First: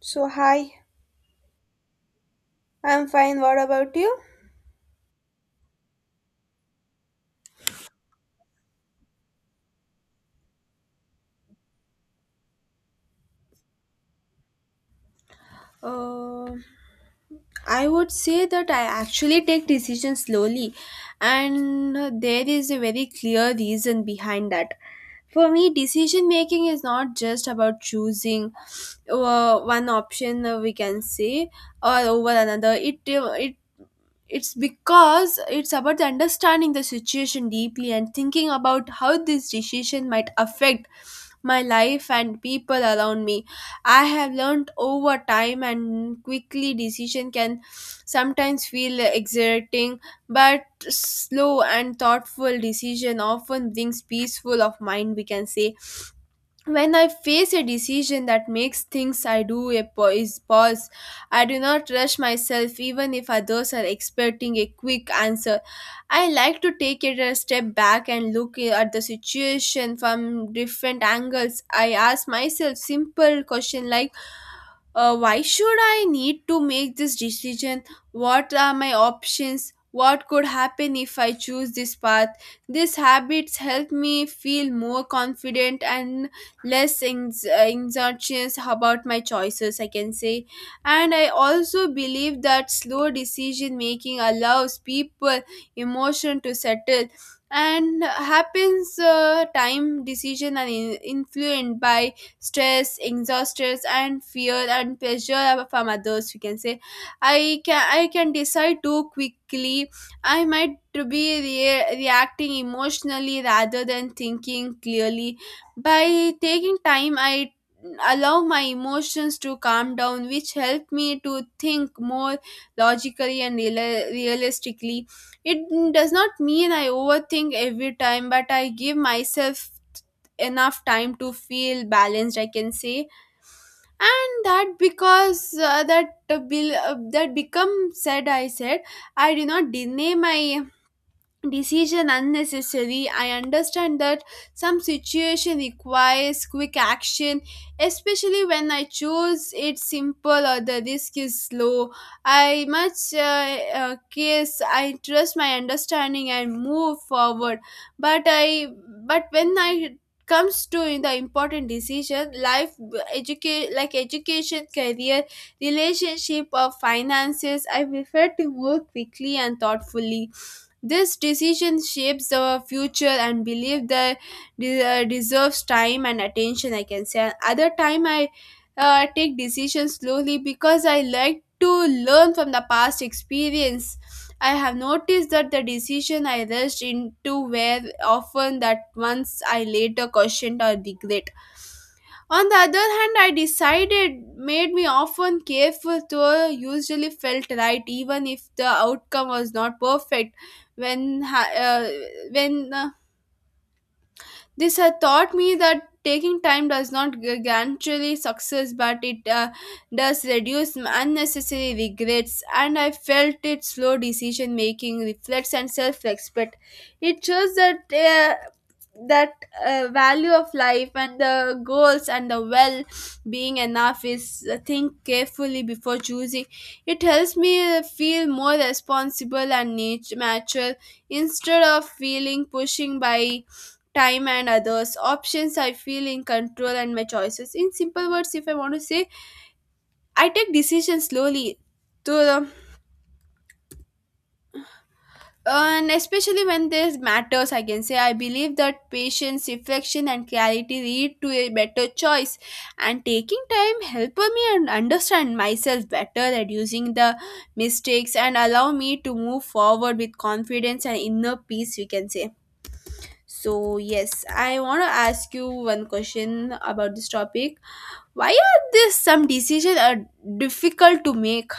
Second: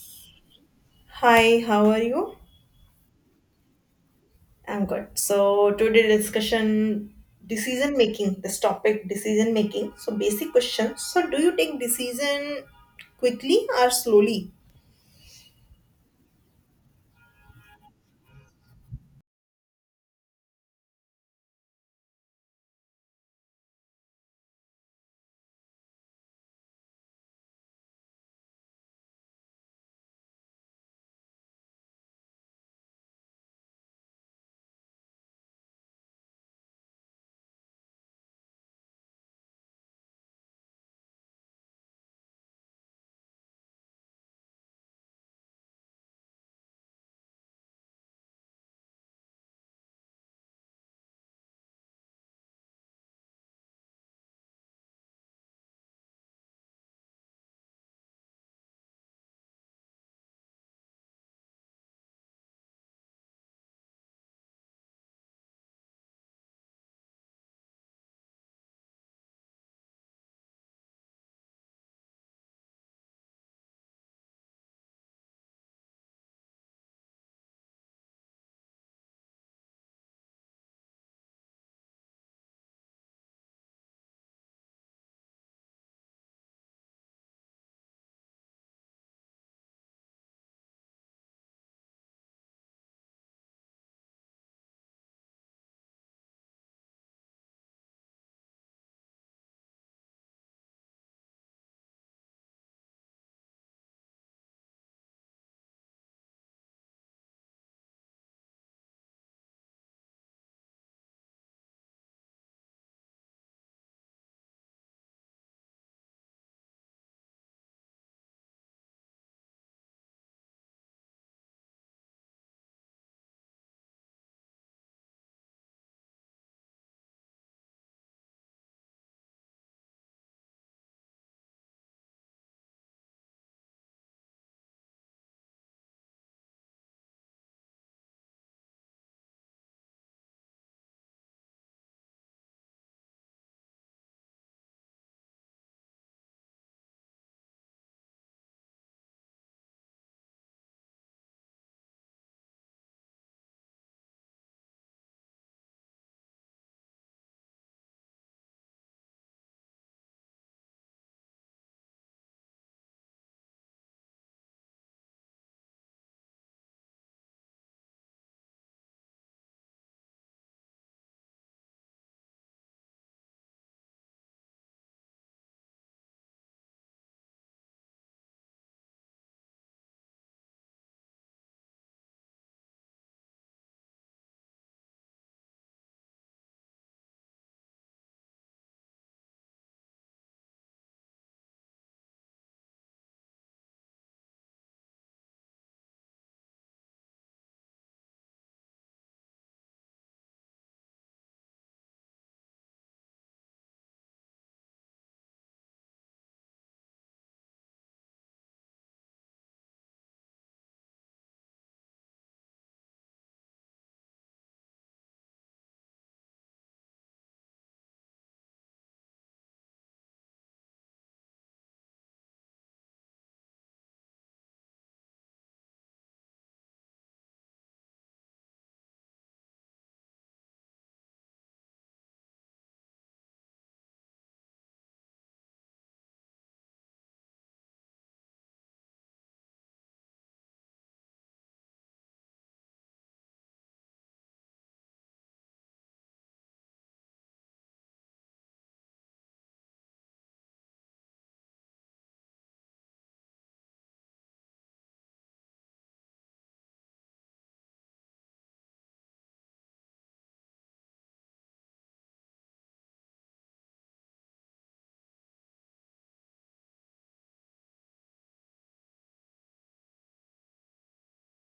So, hi, Hi, how are you? I'm fine. What about you? I'm good. So today discussion decision making, this topic decision making. So basic question. So do you take decision quickly or slowly? Uh, I would say that I actually take decisions slowly, and there is a very clear reason behind that. For me, decision making is not just about choosing one option, we can say, or over another. It's because it's about the understanding the situation deeply and thinking about how this decision might affect my life and people around me. I have learned over time and quickly decision can sometimes feel exerting, but slow and thoughtful decision often brings peaceful of mind, we can say. When I face a decision that makes things I do a is pause, I do not rush myself even if others are expecting a quick answer. I like to take it a step back and look at the situation from different angles. I ask myself simple question like, why should I need to make this decision? What are my options? What could happen if I choose this path? These habits help me feel more confident and anxious about my choices, I can say. And I also believe that slow decision making allows people emotion to settle and happens time decision and influenced by stress, exhaustion, and fear and pressure from others. We can say, I can decide too quickly. I might to be reacting emotionally rather than thinking clearly. By taking time, I allow my emotions to calm down, which help me to think more logically and realistically. It does not mean I overthink every time, but I give myself enough time to feel balanced, I can say. And that because that become said I said, I do not deny my decision unnecessary. I understand that some situation requires quick action, especially when I choose it simple or the risk is low. I much case I trust my understanding and move forward, but I but when I comes to the important decision life, educate like education, career, relationship or finances, I prefer to work quickly and thoughtfully. This decision shapes the future and belief that deserves time and attention, I can say. Other time, I take decisions slowly because I like to learn from the past experience. I have noticed that the decision I rushed into were often that once I later questioned or regret. On the other hand, I decided made me often careful to usually felt right even if the outcome was not perfect. When ha- when this had taught me that taking time does not guarantee success, but it does reduce unnecessary regrets. And I felt it slow decision making, reflects and self respect. It shows that. Uh, that value of life and the goals and the well being enough is think carefully before choosing. It helps me feel more responsible and mature instead of feeling pushing by time and others options. I feel in control and my choices, in simple words, if I want to say, I take decisions slowly through the, and especially when this matters, I can say. I believe that patience, reflection and clarity lead to a better choice, and taking time help me and understand myself better, reducing the mistakes and allow me to move forward with confidence and inner peace, we can say. So yes, I want to ask you one question about this topic. Why are this some decisions are difficult to make?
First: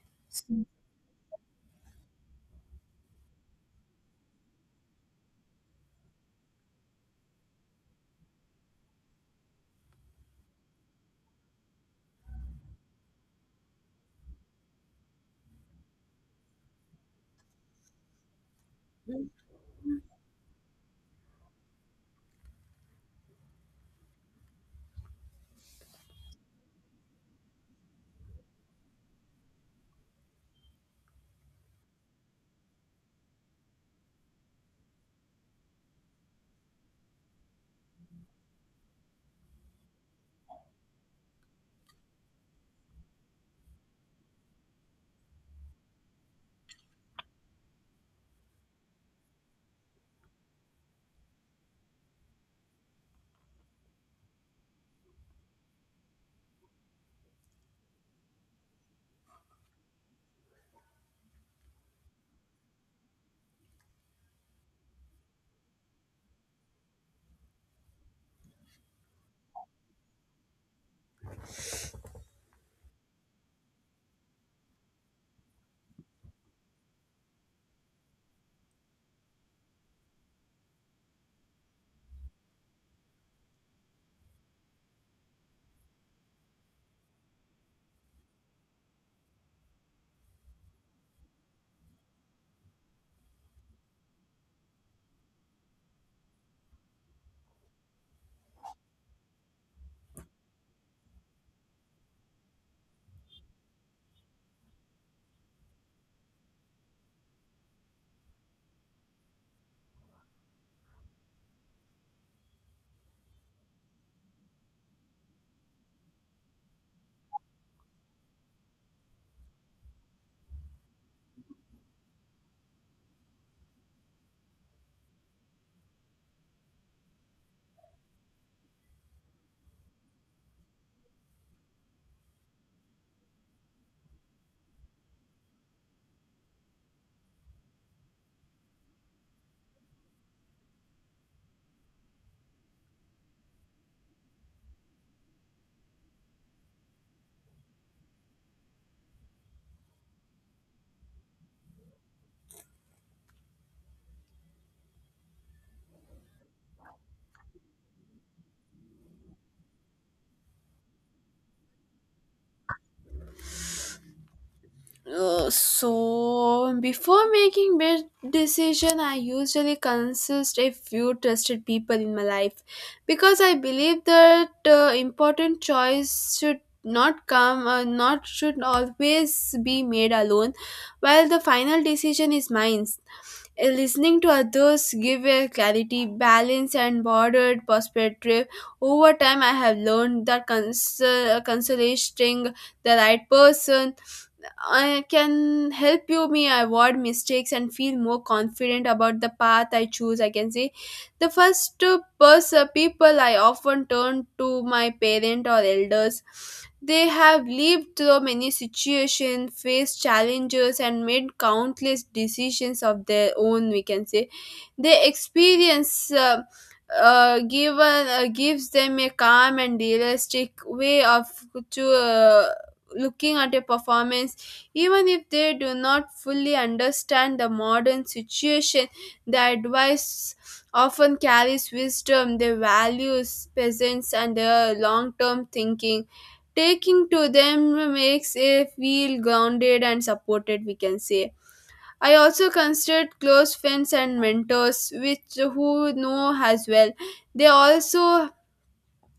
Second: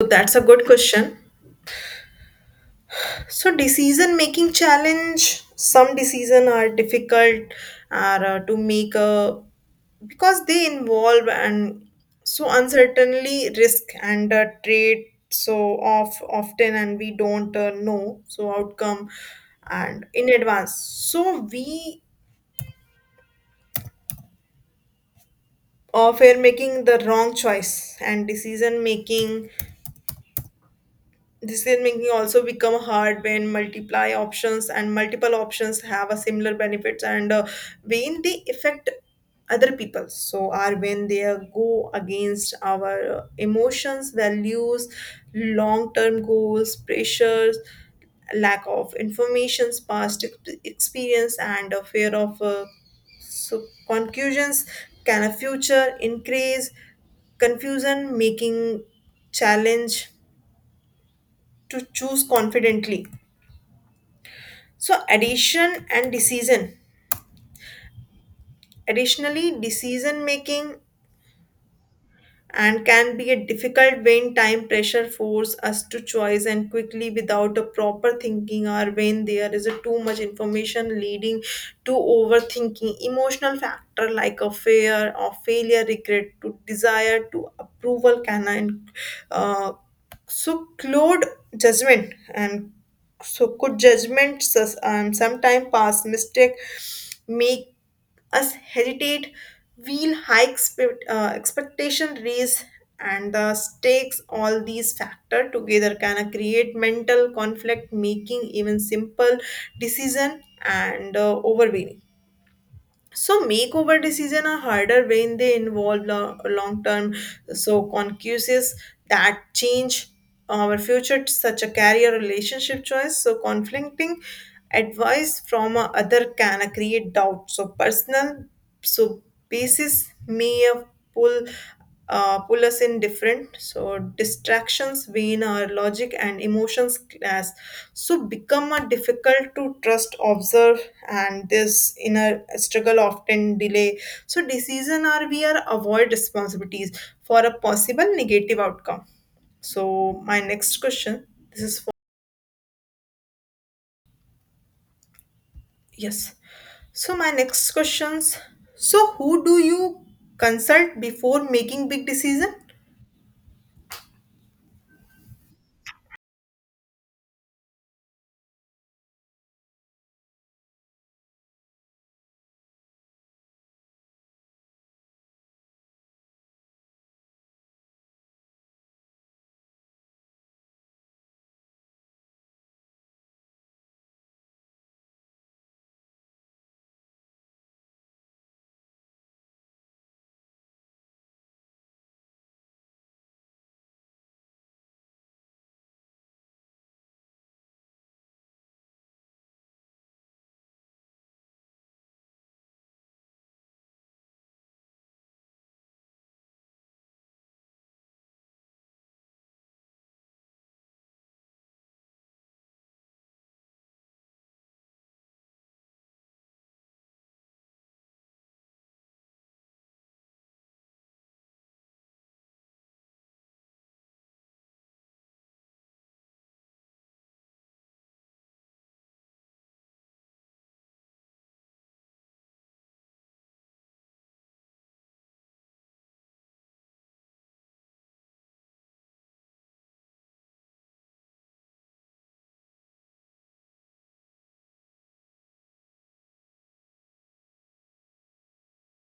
So that's a good question. So decision making challenge. Some decision are difficult are to make because they involve and so uncertainly risk and trade so off often and we don't know so outcome and in advance. So we fear making the wrong choice and decision making. Decision making also become hard when multiply options and multiple options have a similar benefits and when they affect other people so are when they are go against our emotions values long term goals pressures lack of informations experience and a fear of so conclusions can a future increase confusion making challenge to choose confidently. So addition and decision. Additionally, decision making and can be a difficult when time pressure force us to choice and quickly without a proper thinking or when there is a too much information leading to overthinking emotional factor like a fear of failure regret to desire to approval can uh, so Claude judgment and so could judgment sometime past mistake make us hesitate, feel high expectation raise and the stakes all these factor together can create mental conflict making even simple decision and overwhelming so makeover decisions are harder when they involve long-term, so conscious that change our future, such a career relationship choice. So conflicting advice from a other can create doubt so personal so basis may pull pull us in different so distractions between our logic and emotions clash. So become a difficult to trust observe and this inner struggle often delay so decision are we are avoid responsibilities for a possible negative outcome. So my next question, this is Yes. So my next questions. So who do you consult before making big decision? So before making big decision, I usually consult a few trusted people in my life, because I believe that important choice should not come not should always be made alone. While the final decision is mine, listening to others give a clarity, balance and bordered perspective. Over time I have learned that consulting the right person I can help you me avoid mistakes and feel more confident about the path I choose, I can say. The first person people I often turn to my parent or elders. They have lived through many situations, faced challenges, and made countless decisions of their own, we can say. Their experience given gives them a calm and realistic way of to looking at a performance. Even if they do not fully understand the modern situation, the advice often carries wisdom, their values presence and their long-term thinking. Taking to them makes a feel grounded and supported, we can say. I also considered close friends and mentors, which who know as well. They also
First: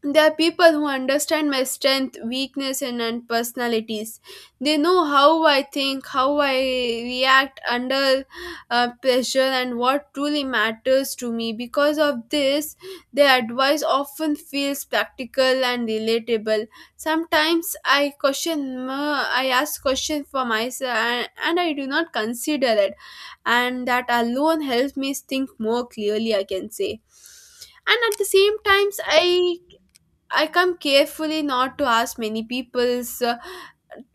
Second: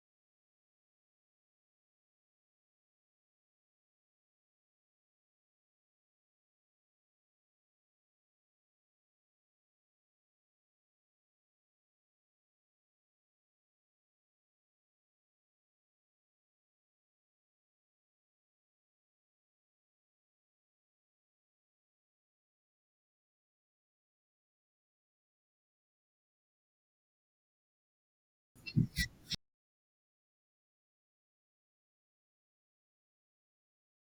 they are people who understand my strength, weakness, and personalities. They know how I think, how I react under pressure, and what truly matters to me. Because of this, their advice often feels practical and relatable. Sometimes I question, I ask questions for myself, and I do not consider it, and that alone helps me think more clearly, I can say. And at the same times, I, I come carefully not to ask many people's.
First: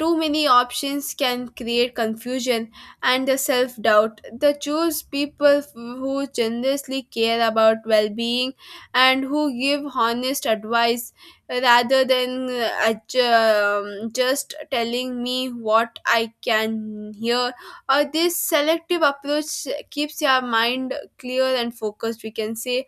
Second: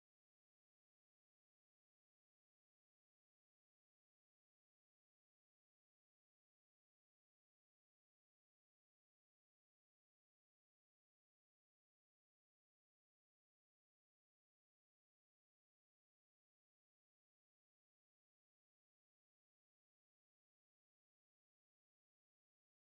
Too many options can create confusion and the self doubt. They choose people who generously care about well being and who give honest advice rather than just telling me what I can hear. Or this selective approach keeps your mind clear and focused, we can say.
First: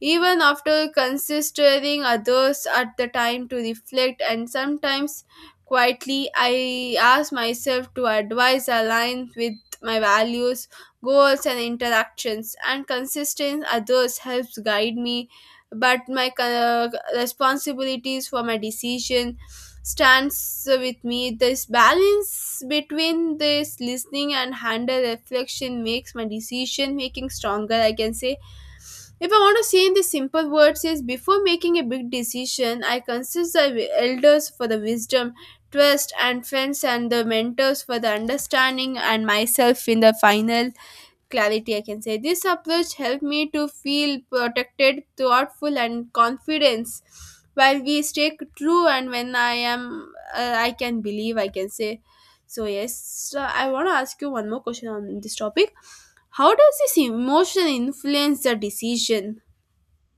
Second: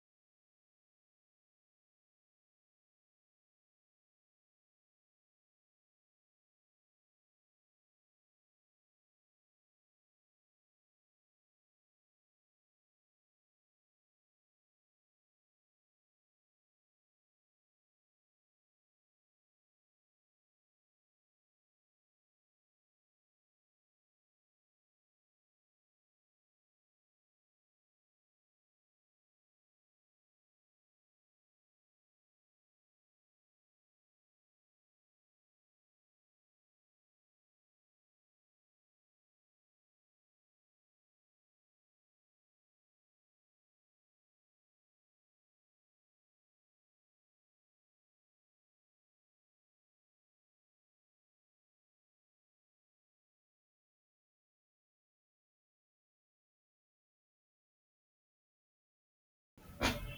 Even after considering others at the time to reflect and sometimes quietly, I ask myself to advise aligned with my values, goals and interactions, and consistent others helps guide me. But my responsibilities for my decision stands with me. This balance between this listening and handle reflection makes my decision making stronger, I can say. If I want to say in the simple words is before making a big decision, I consider the elders for the wisdom, trust and friends and the mentors for the understanding, and myself in the final clarity, I can say. This approach helped me to feel protected, thoughtful and confidence while we stay true and when I am I can believe, I can say. So yes, so I want to ask you one more question on this topic. How does this emotion influence the decision?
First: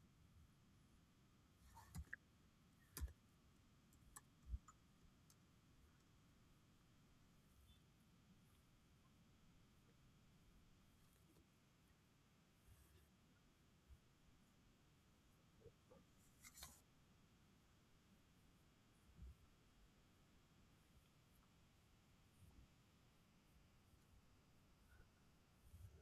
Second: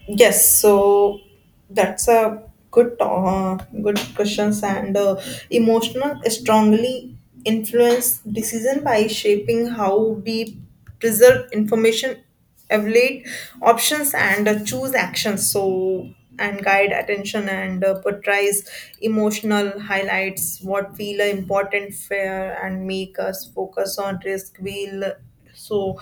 Yes, so that's a good good questions and emotional strongly influence decision by shaping how we preserve information, evaluate options, and choose actions. So and guide attention and portrays emotional highlights what feel are important fair and make us focus on risk. Will so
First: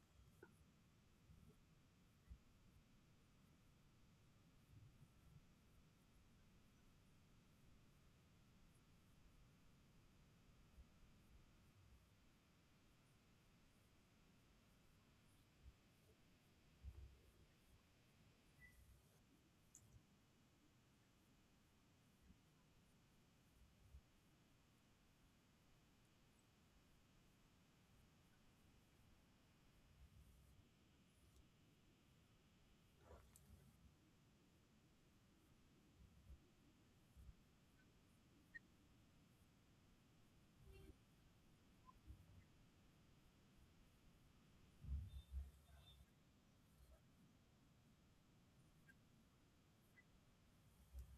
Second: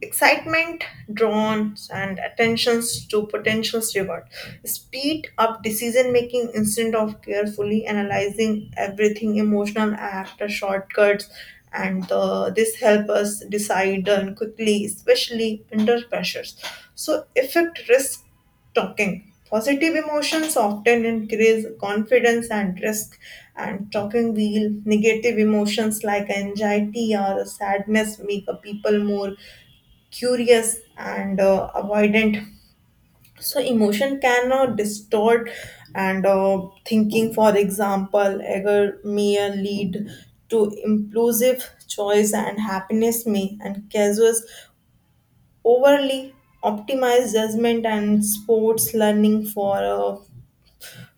excitement drones and attentions to potential reward speed up decision making instead of carefully analyzing everything emotional after shortcuts and this help us decide and quickly especially under pressures so effect risk talking positive emotions often increase confidence and risk and talking wheel negative emotions like anxiety or sadness make a people more curious and avoidant so emotion can distort and thinking for example anger may lead to impulsive choice and happiness may and causes overly optimized judgment and sports learning for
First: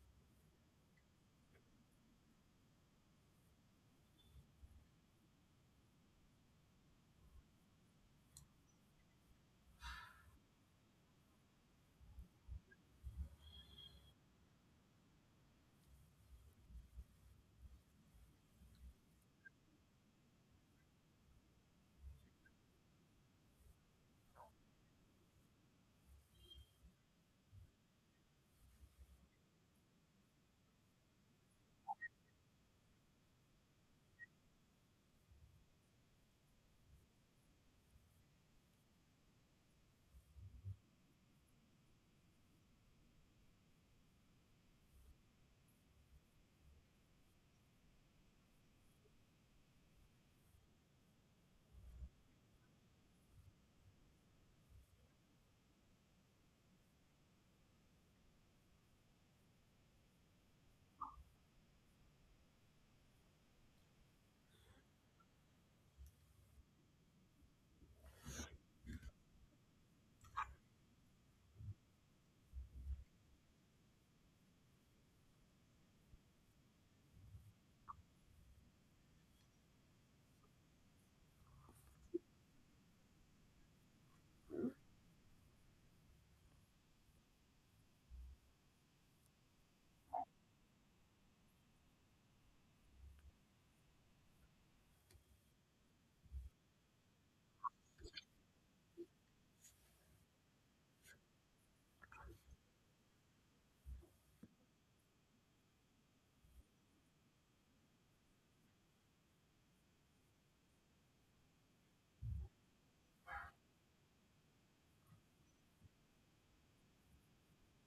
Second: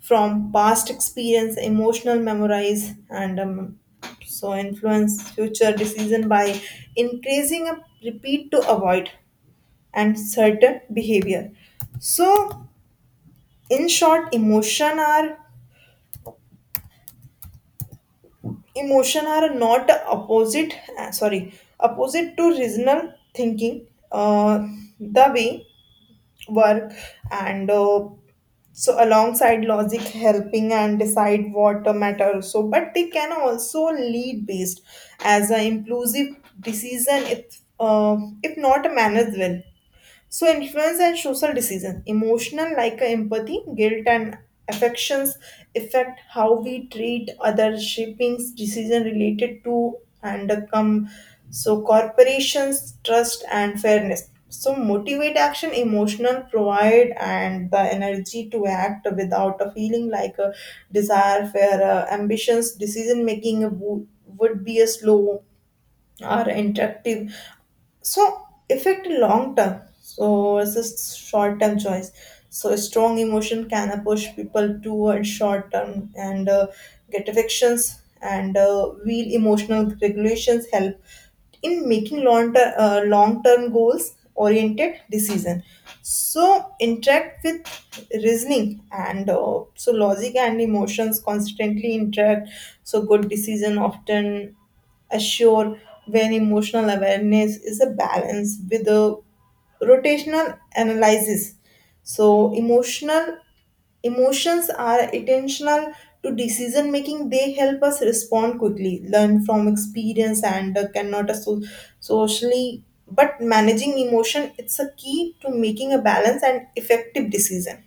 from past experience emotional memorize and so influence future decision by increasing a repeat to avoid and certain behavior so in short emotion are not opposite , sorry, opposite to reasonal thinking uh, the way work and so alongside logic helping and decide what matter so but they can also lead based as an inclusive decision if not managed well. So influence and social decision, emotional like empathy, guilt and affections affect how we treat other shaping decision related to and come so corporations trust and fairness. So motivate action, emotional provide and the energy to act without a feeling like a desire, fair ambitions, decision making would be a slow are interactive so affect long term so it's a short term choice so a strong emotion can push people towards short term and get affections and real emotional regulations help in making long term goals oriented decision so interact with reasoning and so logic and emotions constantly interact so good decision often assure when emotional awareness is a balance with a rotational analysis so emotional emotions are intentional to decision making they help us respond quickly learn from experience and cannot asso- socially but managing emotion it's a key to making a balance and effective decision.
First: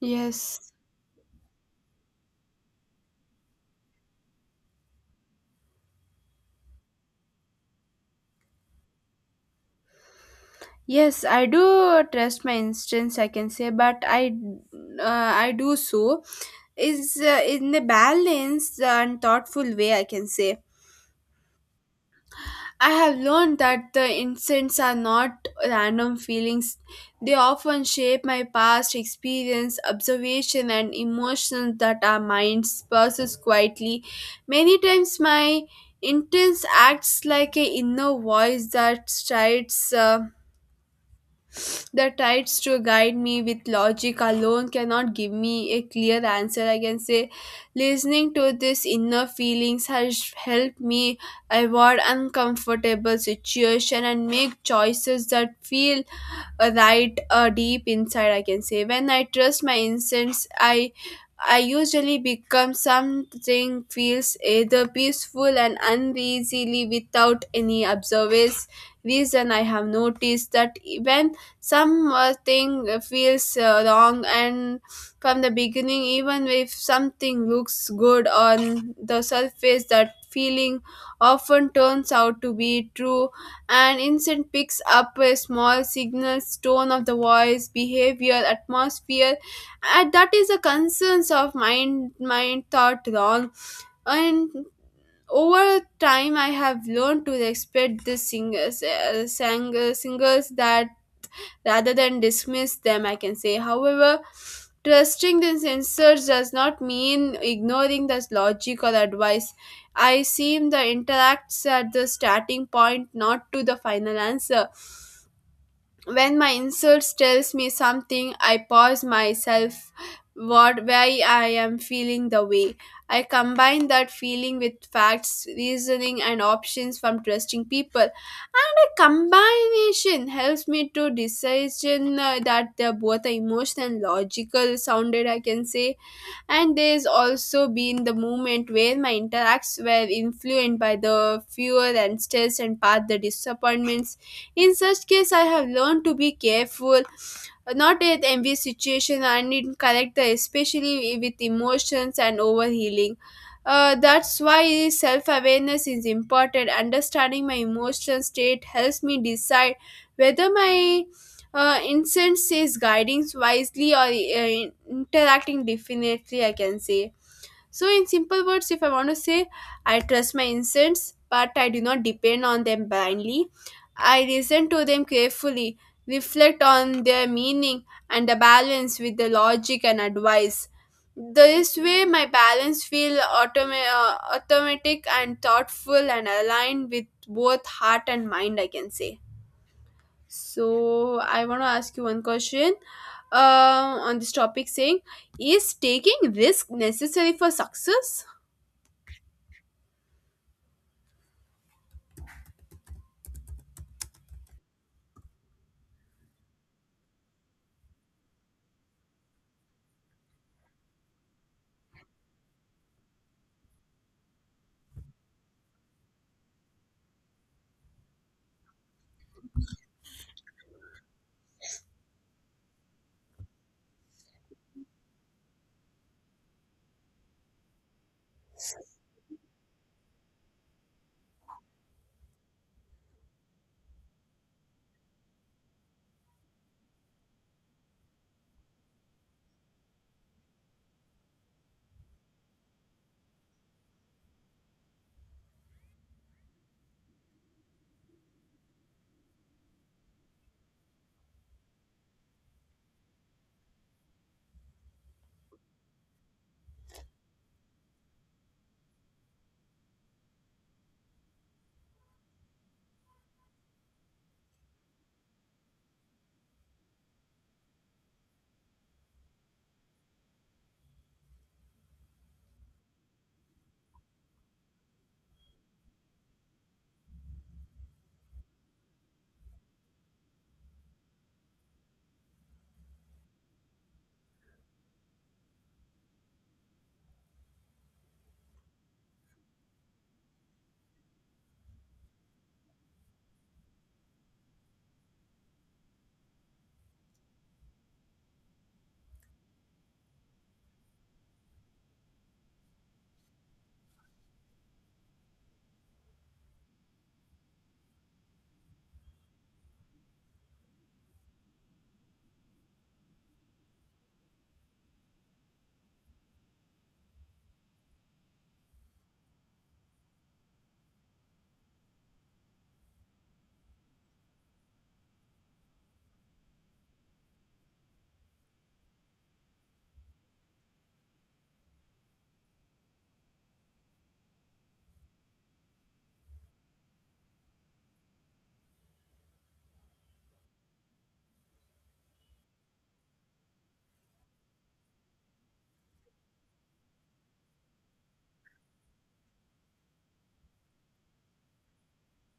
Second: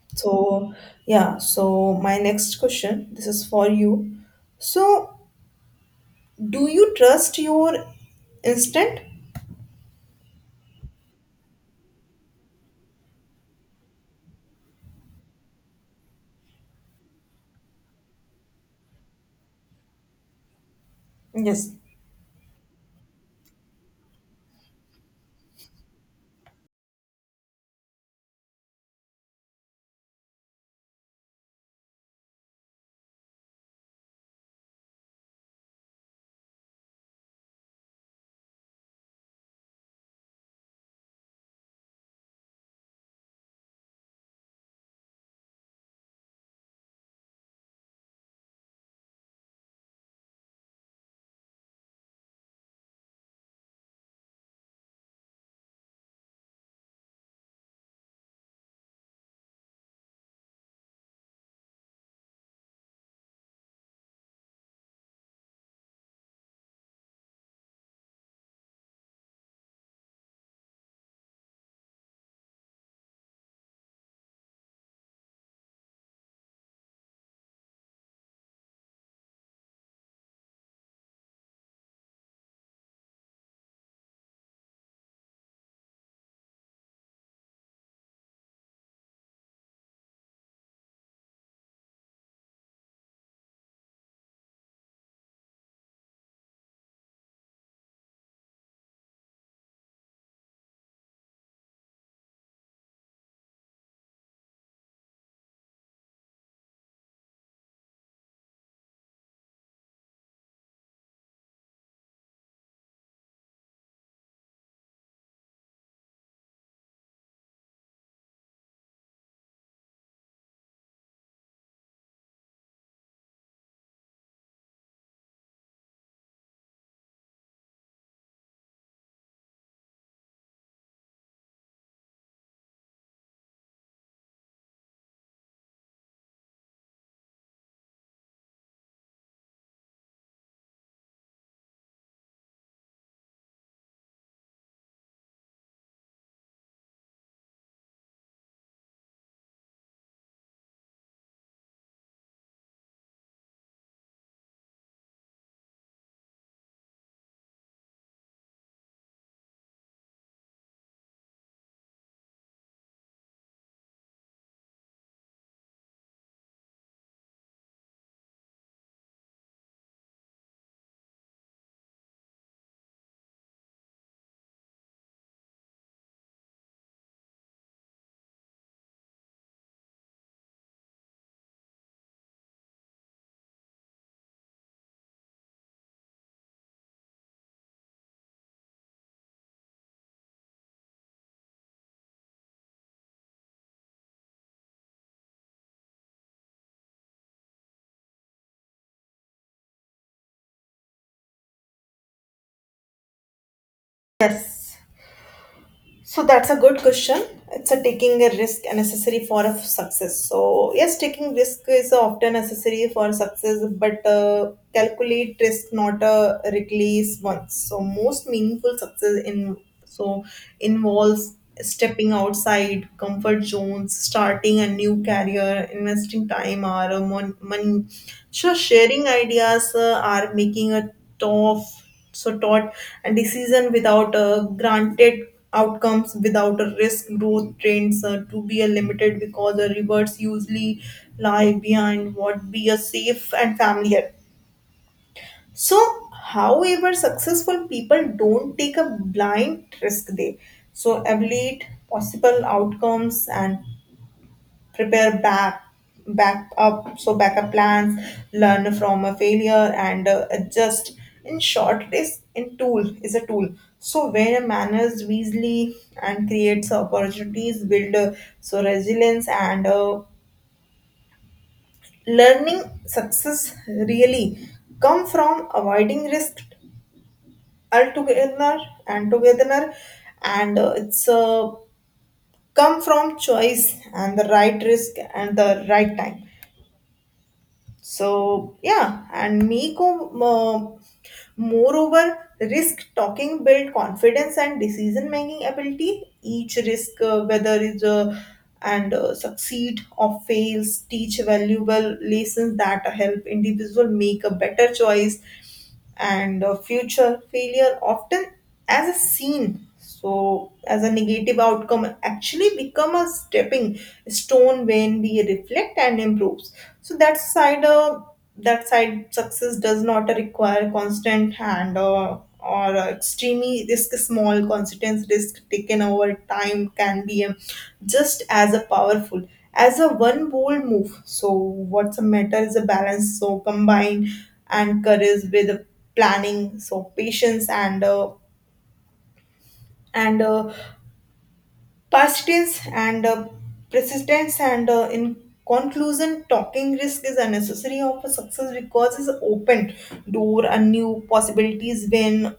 Yes. So yeah, so my next question, this is for you. So do you trust your instinct? Yes, I do trust my instincts, I can say, but I do so is in a balanced and thoughtful way, I can say. Yes. I have learned that the instincts are not random feelings; they often shape my past experience, observation, and emotions that our minds process quietly. Many times, my intense acts like a inner voice that strides. The tides to guide me with logic alone cannot give me a clear answer, I can say. Listening to these inner feelings has helped me avoid uncomfortable situations and make choices that feel right, deep inside, I can say. When I trust my instincts, I usually become something feels either peaceful and uneasily without any observance reason. I have noticed that when something feels wrong and from the beginning, even if something looks good on the surface, that feeling often turns out to be true. An insect picks up a small signal, tone of the voice, behavior, atmosphere, and that is the concerns of mind, mind thought wrong. And over time, I have learned to respect the singers that rather than dismiss them, I can say. However, trusting the sensors does not mean ignoring the logic or advice. I seem the interacts at the starting point, not to the final answer. When my insults tells me something, I pause myself what why I am feeling the way. I combine that feeling with facts, reasoning and options from trusting people. And a combination helps me to decision that they're both emotional and logical sounded, I can say. And there's also been the moment where my interacts were influenced by the fear and stress and path the disappointments. In such case, I have learned to be careful not at envy situation and in correct the, especially with emotions and overhealing. That's why self-awareness is important. Understanding my emotional state helps me decide whether my incense is guiding wisely or interacting definitely, I can say. So in simple words, if I want to say, I trust my incense but I do not depend on them blindly. I listen to them carefully, reflect on their meaning, and the balance with the logic and advice. This way my balance feel automatic and thoughtful and aligned with both heart and mind, I can say. So I want to ask you one question on this topic saying, is taking risk necessary for success? Yes. So that's a good question. It's a taking a risk and necessary for a success. So yes, taking risk is often necessary for success, but calculate risk not a reckless one. So most meaningful success in so involves stepping outside comfort zones, starting a new career, investing time or money. So sharing ideas are making a tough so taught and decision without granted outcomes without a risk growth trends to be a limited because the rewards usually lie behind what be a safe and familiar so however successful people don't take a blind risk they so evaluate possible outcomes and prepare back back up so backup plans learn from a failure and adjust in short it is in tool is a tool so where manners wisely and creates opportunities build so resilience and learning success really come from avoiding risk altogether and together and it's come from choice and the right risk and the right time. So yeah, and Miko, moreover, risk talking build confidence and decision making ability. Each risk, whether is a and succeed or fails, teach valuable lessons that help individual make a better choice and future failure often as a scene so as a negative outcome actually become a stepping stone when we reflect and improves so that side success does not require constant hand or extremely risk small consequence risk taken over time can be just as a powerful as a one bold move so what's a matter is a balance so combine and courage with planning so patience and and uh, persistence and uh, persistence and in conclusion talking risk is unnecessary of a success because it's open door and new possibilities when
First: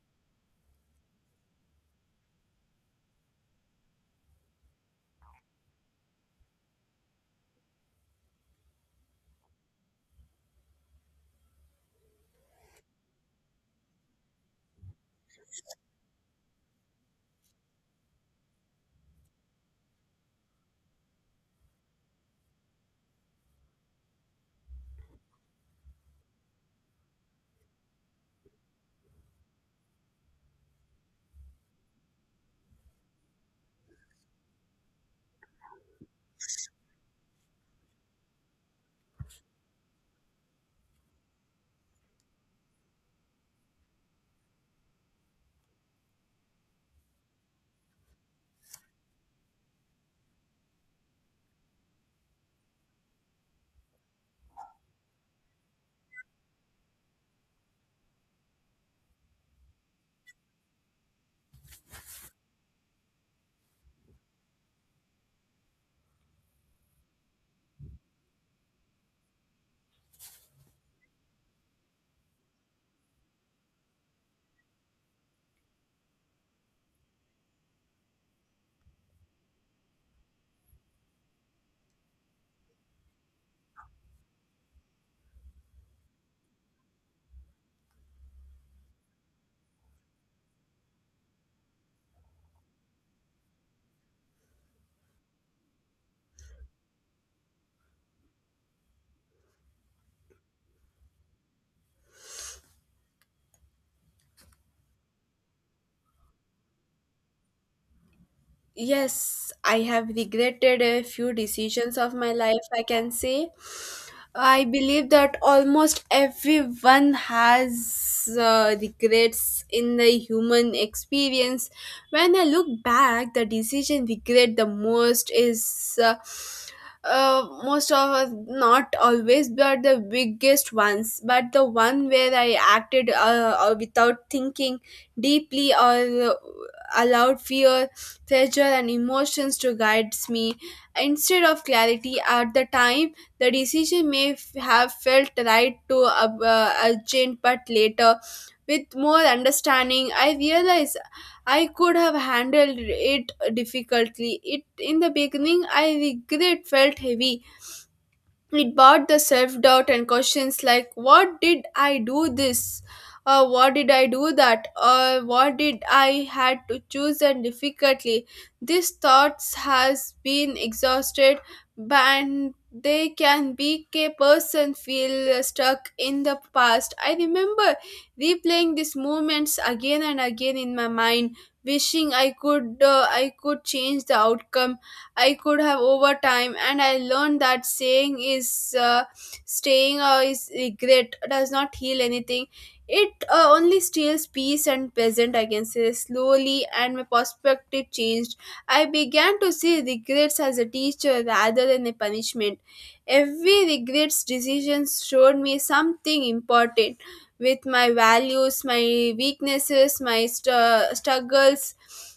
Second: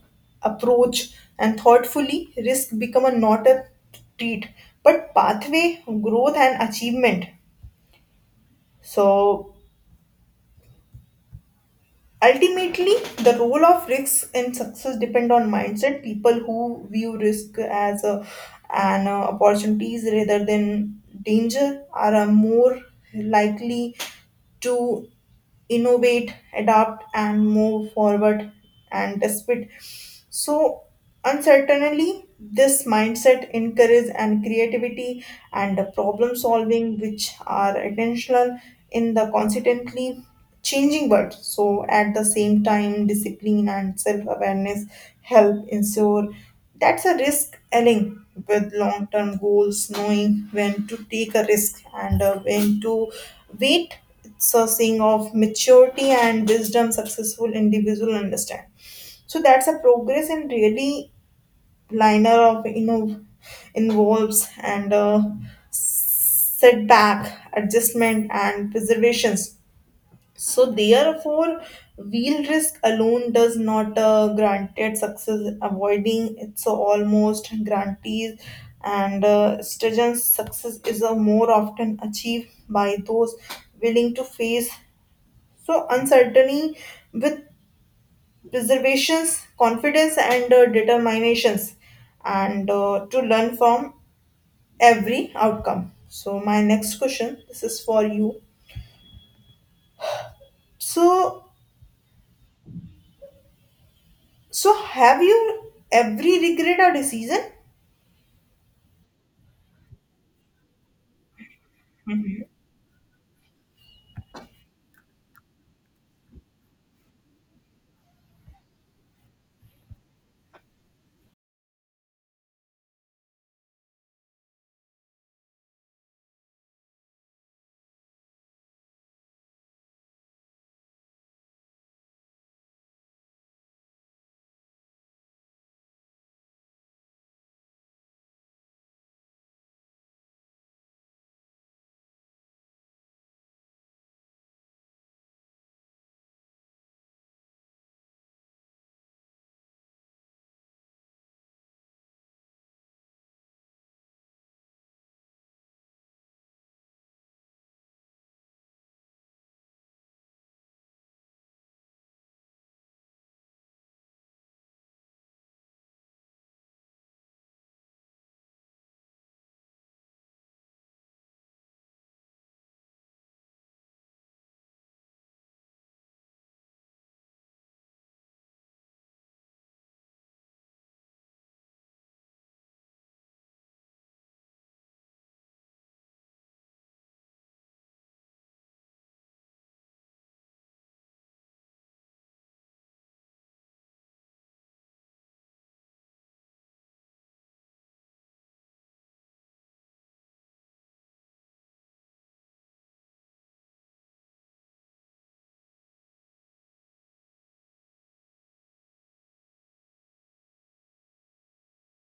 approach and thoughtfully risk become a not a treat but pathway growth and achievement so ultimately, the role of risks in success depend on mindset. People who view risk as an opportunities rather than danger are more likely to innovate, adapt, and move forward and despite so uncertainly this mindset encourages and creativity and the problem solving which are intentional in the constantly changing world so at the same time discipline and self-awareness help ensure that's a risk aligning with long-term goals knowing when to take a risk and when to wait it's a seeing of maturity and wisdom successful individual understand so that's a progress and really liner of involves and setback adjustment and preservations so therefore wheel risk alone does not granted success avoiding it's almost guarantees and students success is a more often achieved by those willing to face so uncertainty with preservations, confidence, and determinations, and to learn from every outcome. So my next question, this is for you. So, so have you every regret or decision? Yes, I have regretted a few decisions of my life, I can say. I believe that almost everyone has regrets in the human experience. When I look back, the decision regret the most is most of us, not always, but the biggest ones, but the one where I acted without thinking deeply or allowed fear pleasure, and emotions to guide me instead of clarity. At the time, the decision have felt right to urgent, but later, with more understanding, I realized I could have handled it difficultly. It in the beginning, I regret felt heavy, it brought the self-doubt and questions like what did I do this, or what did I do that, or what did I had to choose and difficultly. These thoughts has been exhausted, and they can make a person feel stuck in the past. I remember replaying these moments again and again in my mind, wishing I could change the outcome. I could have over time, and I learned that saying is staying or is regret does not heal anything. It only steals peace and present. I can say slowly, and my perspective changed. I began to see regrets as a teacher rather than a punishment. Every regrets decision showed me something important with my values, my weaknesses, my struggles,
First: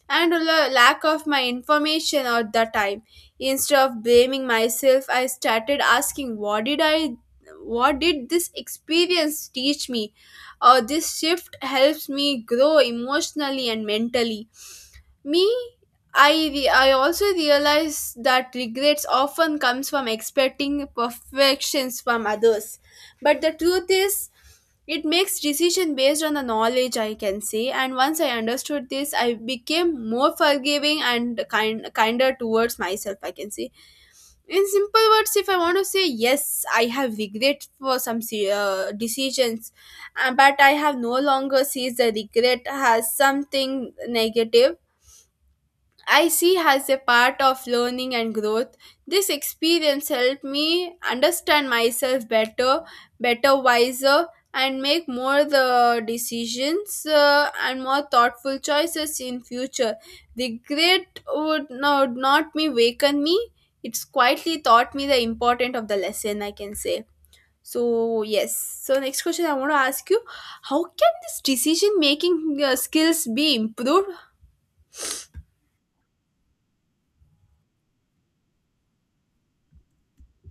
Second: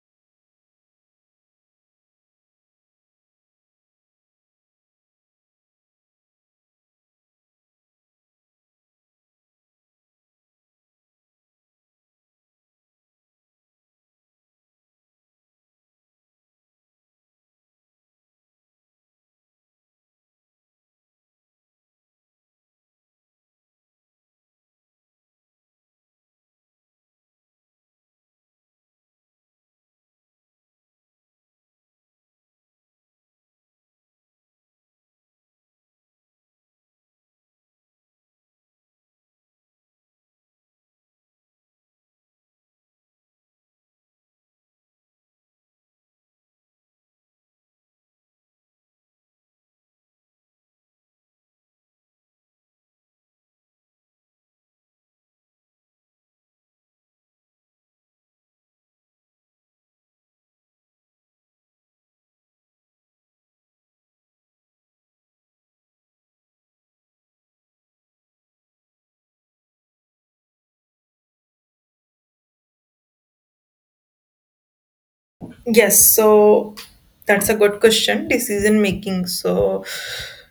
and a lack of my information at the time. Instead of blaming myself, I started asking, "What did I? What did this experience teach me?" Or this shift helps me grow emotionally and mentally. Me, I also realize that regrets often comes from expecting perfections from others. But the truth is it makes decision based on the knowledge, I can say, and once I understood this I became more forgiving and kinder towards myself, I can say. In simple words, if I want to say, yes, I have regret for some decisions, but I have no longer sees the regret as something negative. I see as a part of learning and growth. This experience helped me understand myself better, better wiser, and make more the decisions and more thoughtful choices in future. Regret would not, not me waken me. It's quietly taught me the importance of the lesson. I can say so. Yes. So next question I want to ask you: how can this decision making skills be improved? Yes, so that's a good question. Decision making. So,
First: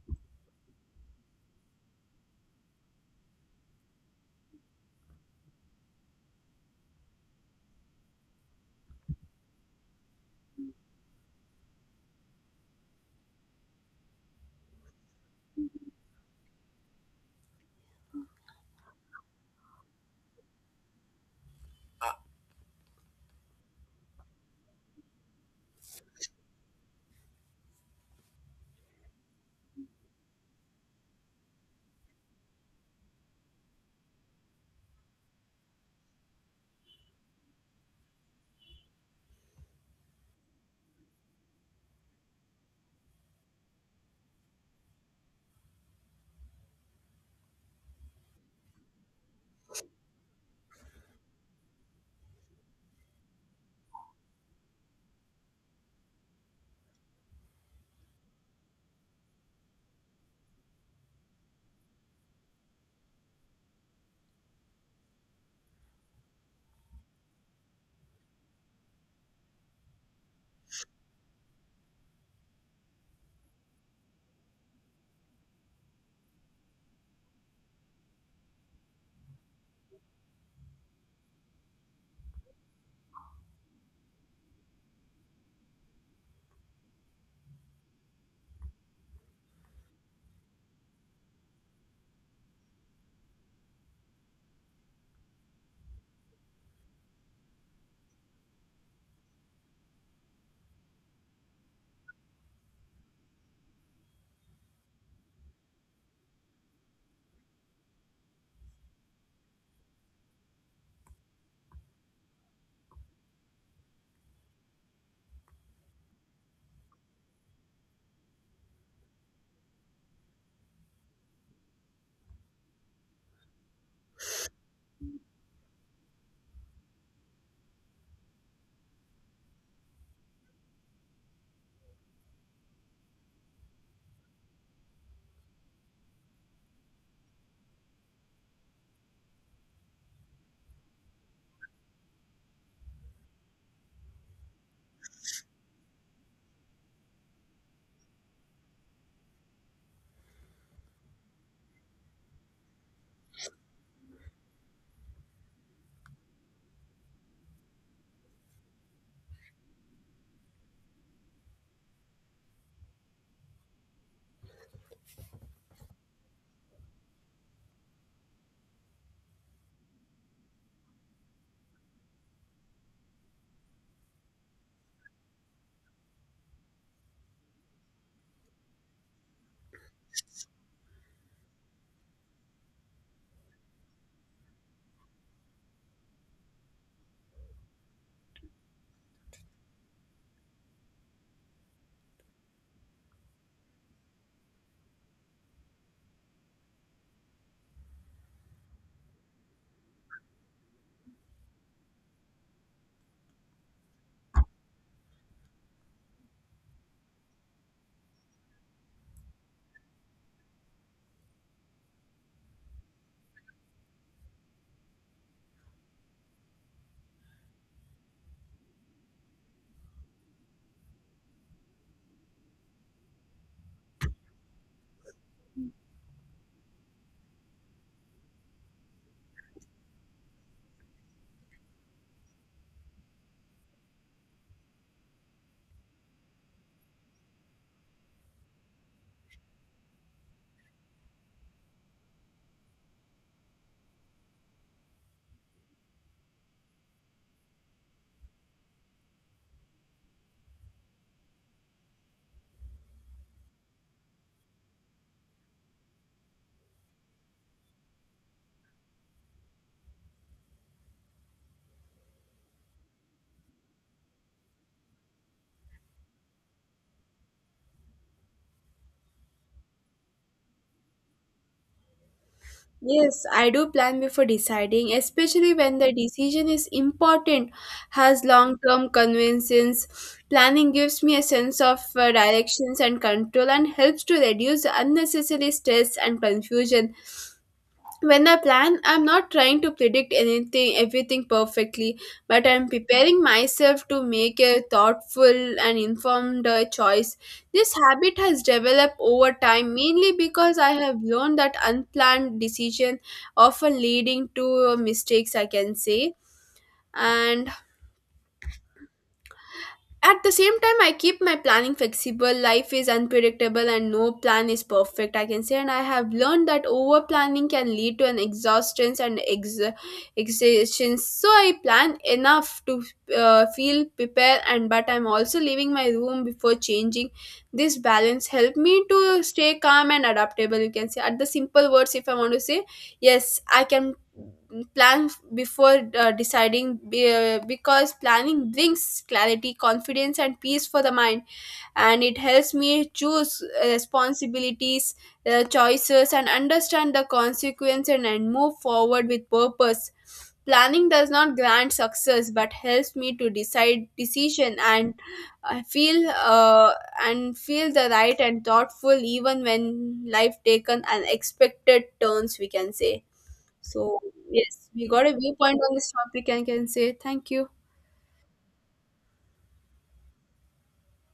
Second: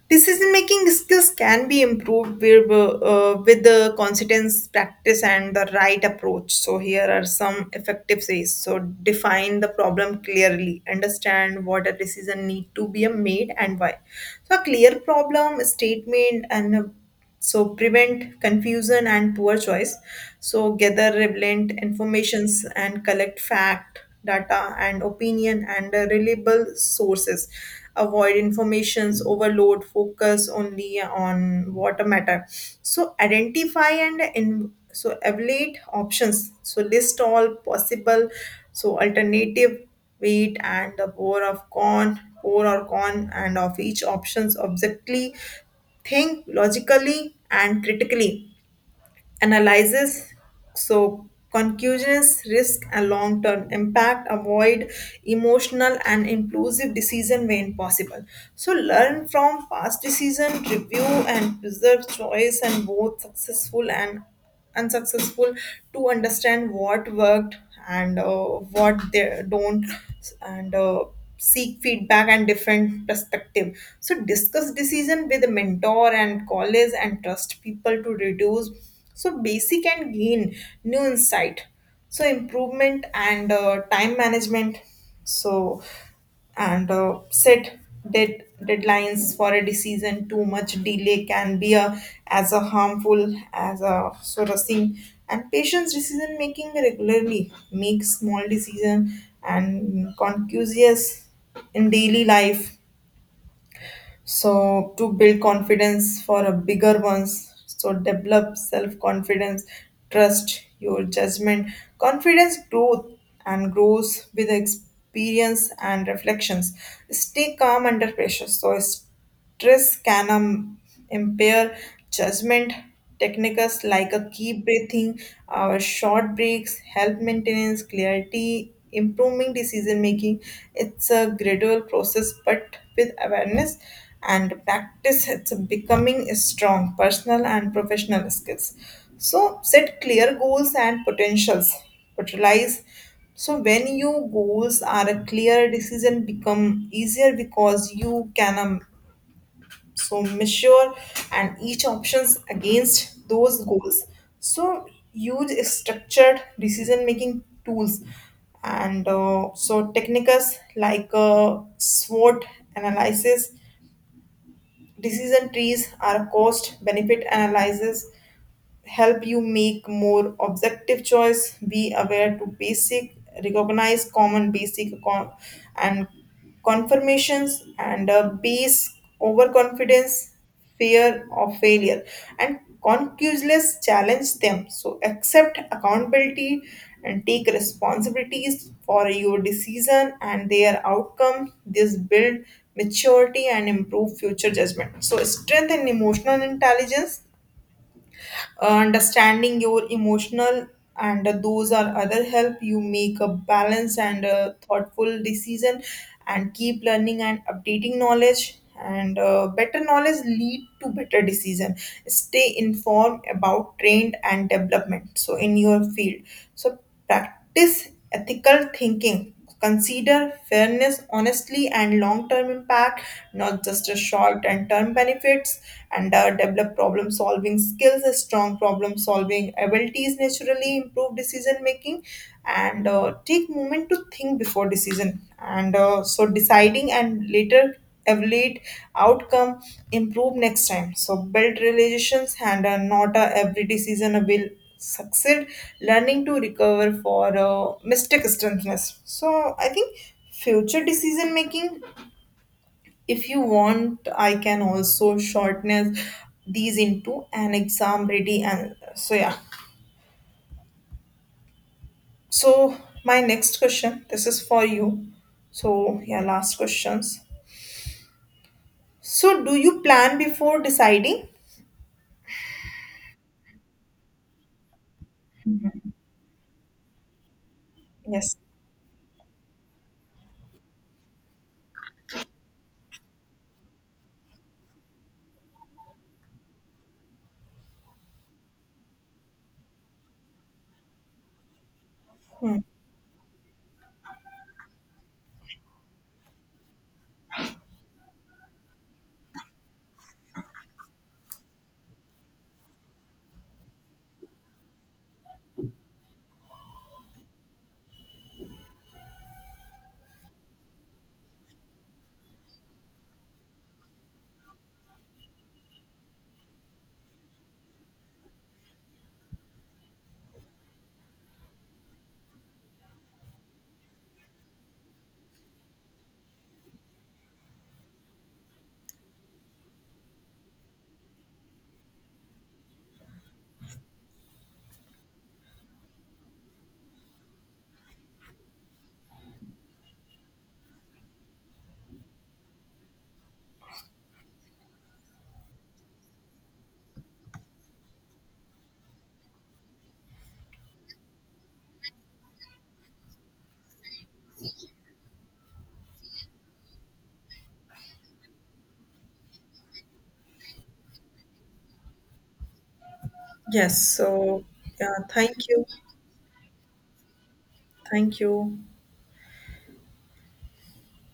decision making skills can be improved with the consistence practice and the right approach. So, here are some effective ways. So, define the problem clearly, understand what a decision need to be made and why. So, a clear problem statement and a so prevent confusion and poor choice so gather relevant informations and collect fact data and opinion and reliable sources avoid informations overload focus only on what matter so identify and in, so evaluate options so list all possible so alternative weight and the bore of corn core or corn and of each options objectively think logically and critically, analyzes so conclusions, risk and long-term impact, avoid emotional and impulsive decision when possible. So learn from past decision, review and preserve choice and both successful and unsuccessful to understand what worked and what they don't and seek feedback and different perspective so discuss decision with a mentor and colleagues and trust people to reduce so basic and gain new insight so improvement and time management so and set deadlines for a decision too much delay can be a, as a harmful as a sort of thing and patients decision making regularly make small decision and conscious in daily life so to build confidence for a bigger ones so develop self confidence trust your judgment confidence growth and grows with experience and reflections stay calm under pressure so stress can impair judgment. Techniques like a key breathing, our short breaks, help maintenance, clarity, improving decision making. It's a gradual process, but with awareness and practice, it's becoming a strong personal and professional skills. So set clear goals and potentials. Utilize so when your goals are a clear, decision become easier because you can so measure and each options against those goals so use structured decision making tools and so techniques like SWOT analysis decision trees are cost benefit analysis help you make more objective choice be aware to basic recognize common basic con- and confirmations and base overconfidence fear of failure and concuseless challenge them so accept accountability and take responsibilities for your decision and their outcome this build maturity and improve future judgment so strength and emotional intelligence understanding your emotional and those are other help you make a balanced and a thoughtful decision and keep learning and updating knowledge and better knowledge lead to better decision stay informed about trend and development so in your field so practice ethical thinking consider fairness, honestly, and long term impact, not just a short and term benefits, and develop problem solving skills, strong problem solving abilities, naturally improve decision making, and take moment to think before decision. And so deciding and later evaluate outcome improve next time so build relations and not every decision will succeed learning to recover for mistake strengthness so I think future decision making if you want I can also shorten these into an exam ready and so yeah. So my next question, this is for you. So yeah, last questions. So do you plan before deciding? Yes, I do plan before deciding, especially when the decision is important, has Yes. long term convenience. Planning gives me a sense of directions and control, and helps to reduce unnecessary stress and confusion. When I plan, I'm not trying to predict anything, everything perfectly, but Hmm. I'm preparing myself to make a thoughtful and informed choice. This habit has developed over time, mainly because I have learned that unplanned decisions often leading to mistakes, I can say. And at the same time, I keep my planning flexible. Life is unpredictable and no plan is perfect, I can say. And I have learned that over planning can lead to an exhaustion and exhaustion. So I plan enough to feel prepared, and but I'm also leaving my room before changing. This balance help me to stay calm and adaptable, you can say. At the simple words, if I want to say, yes, I can plan before deciding because planning brings clarity confidence and peace for the mind, and it helps me choose responsibilities choices and understand the consequences, and move forward with purpose. Planning does not grant success but helps me to decide decision and I feel uh, and feel the right and thoughtful even when life taken unexpected turns, we can say. Yes. So So yes, we yeah, got a thank viewpoint you. on this topic and can say thank you. Thank you.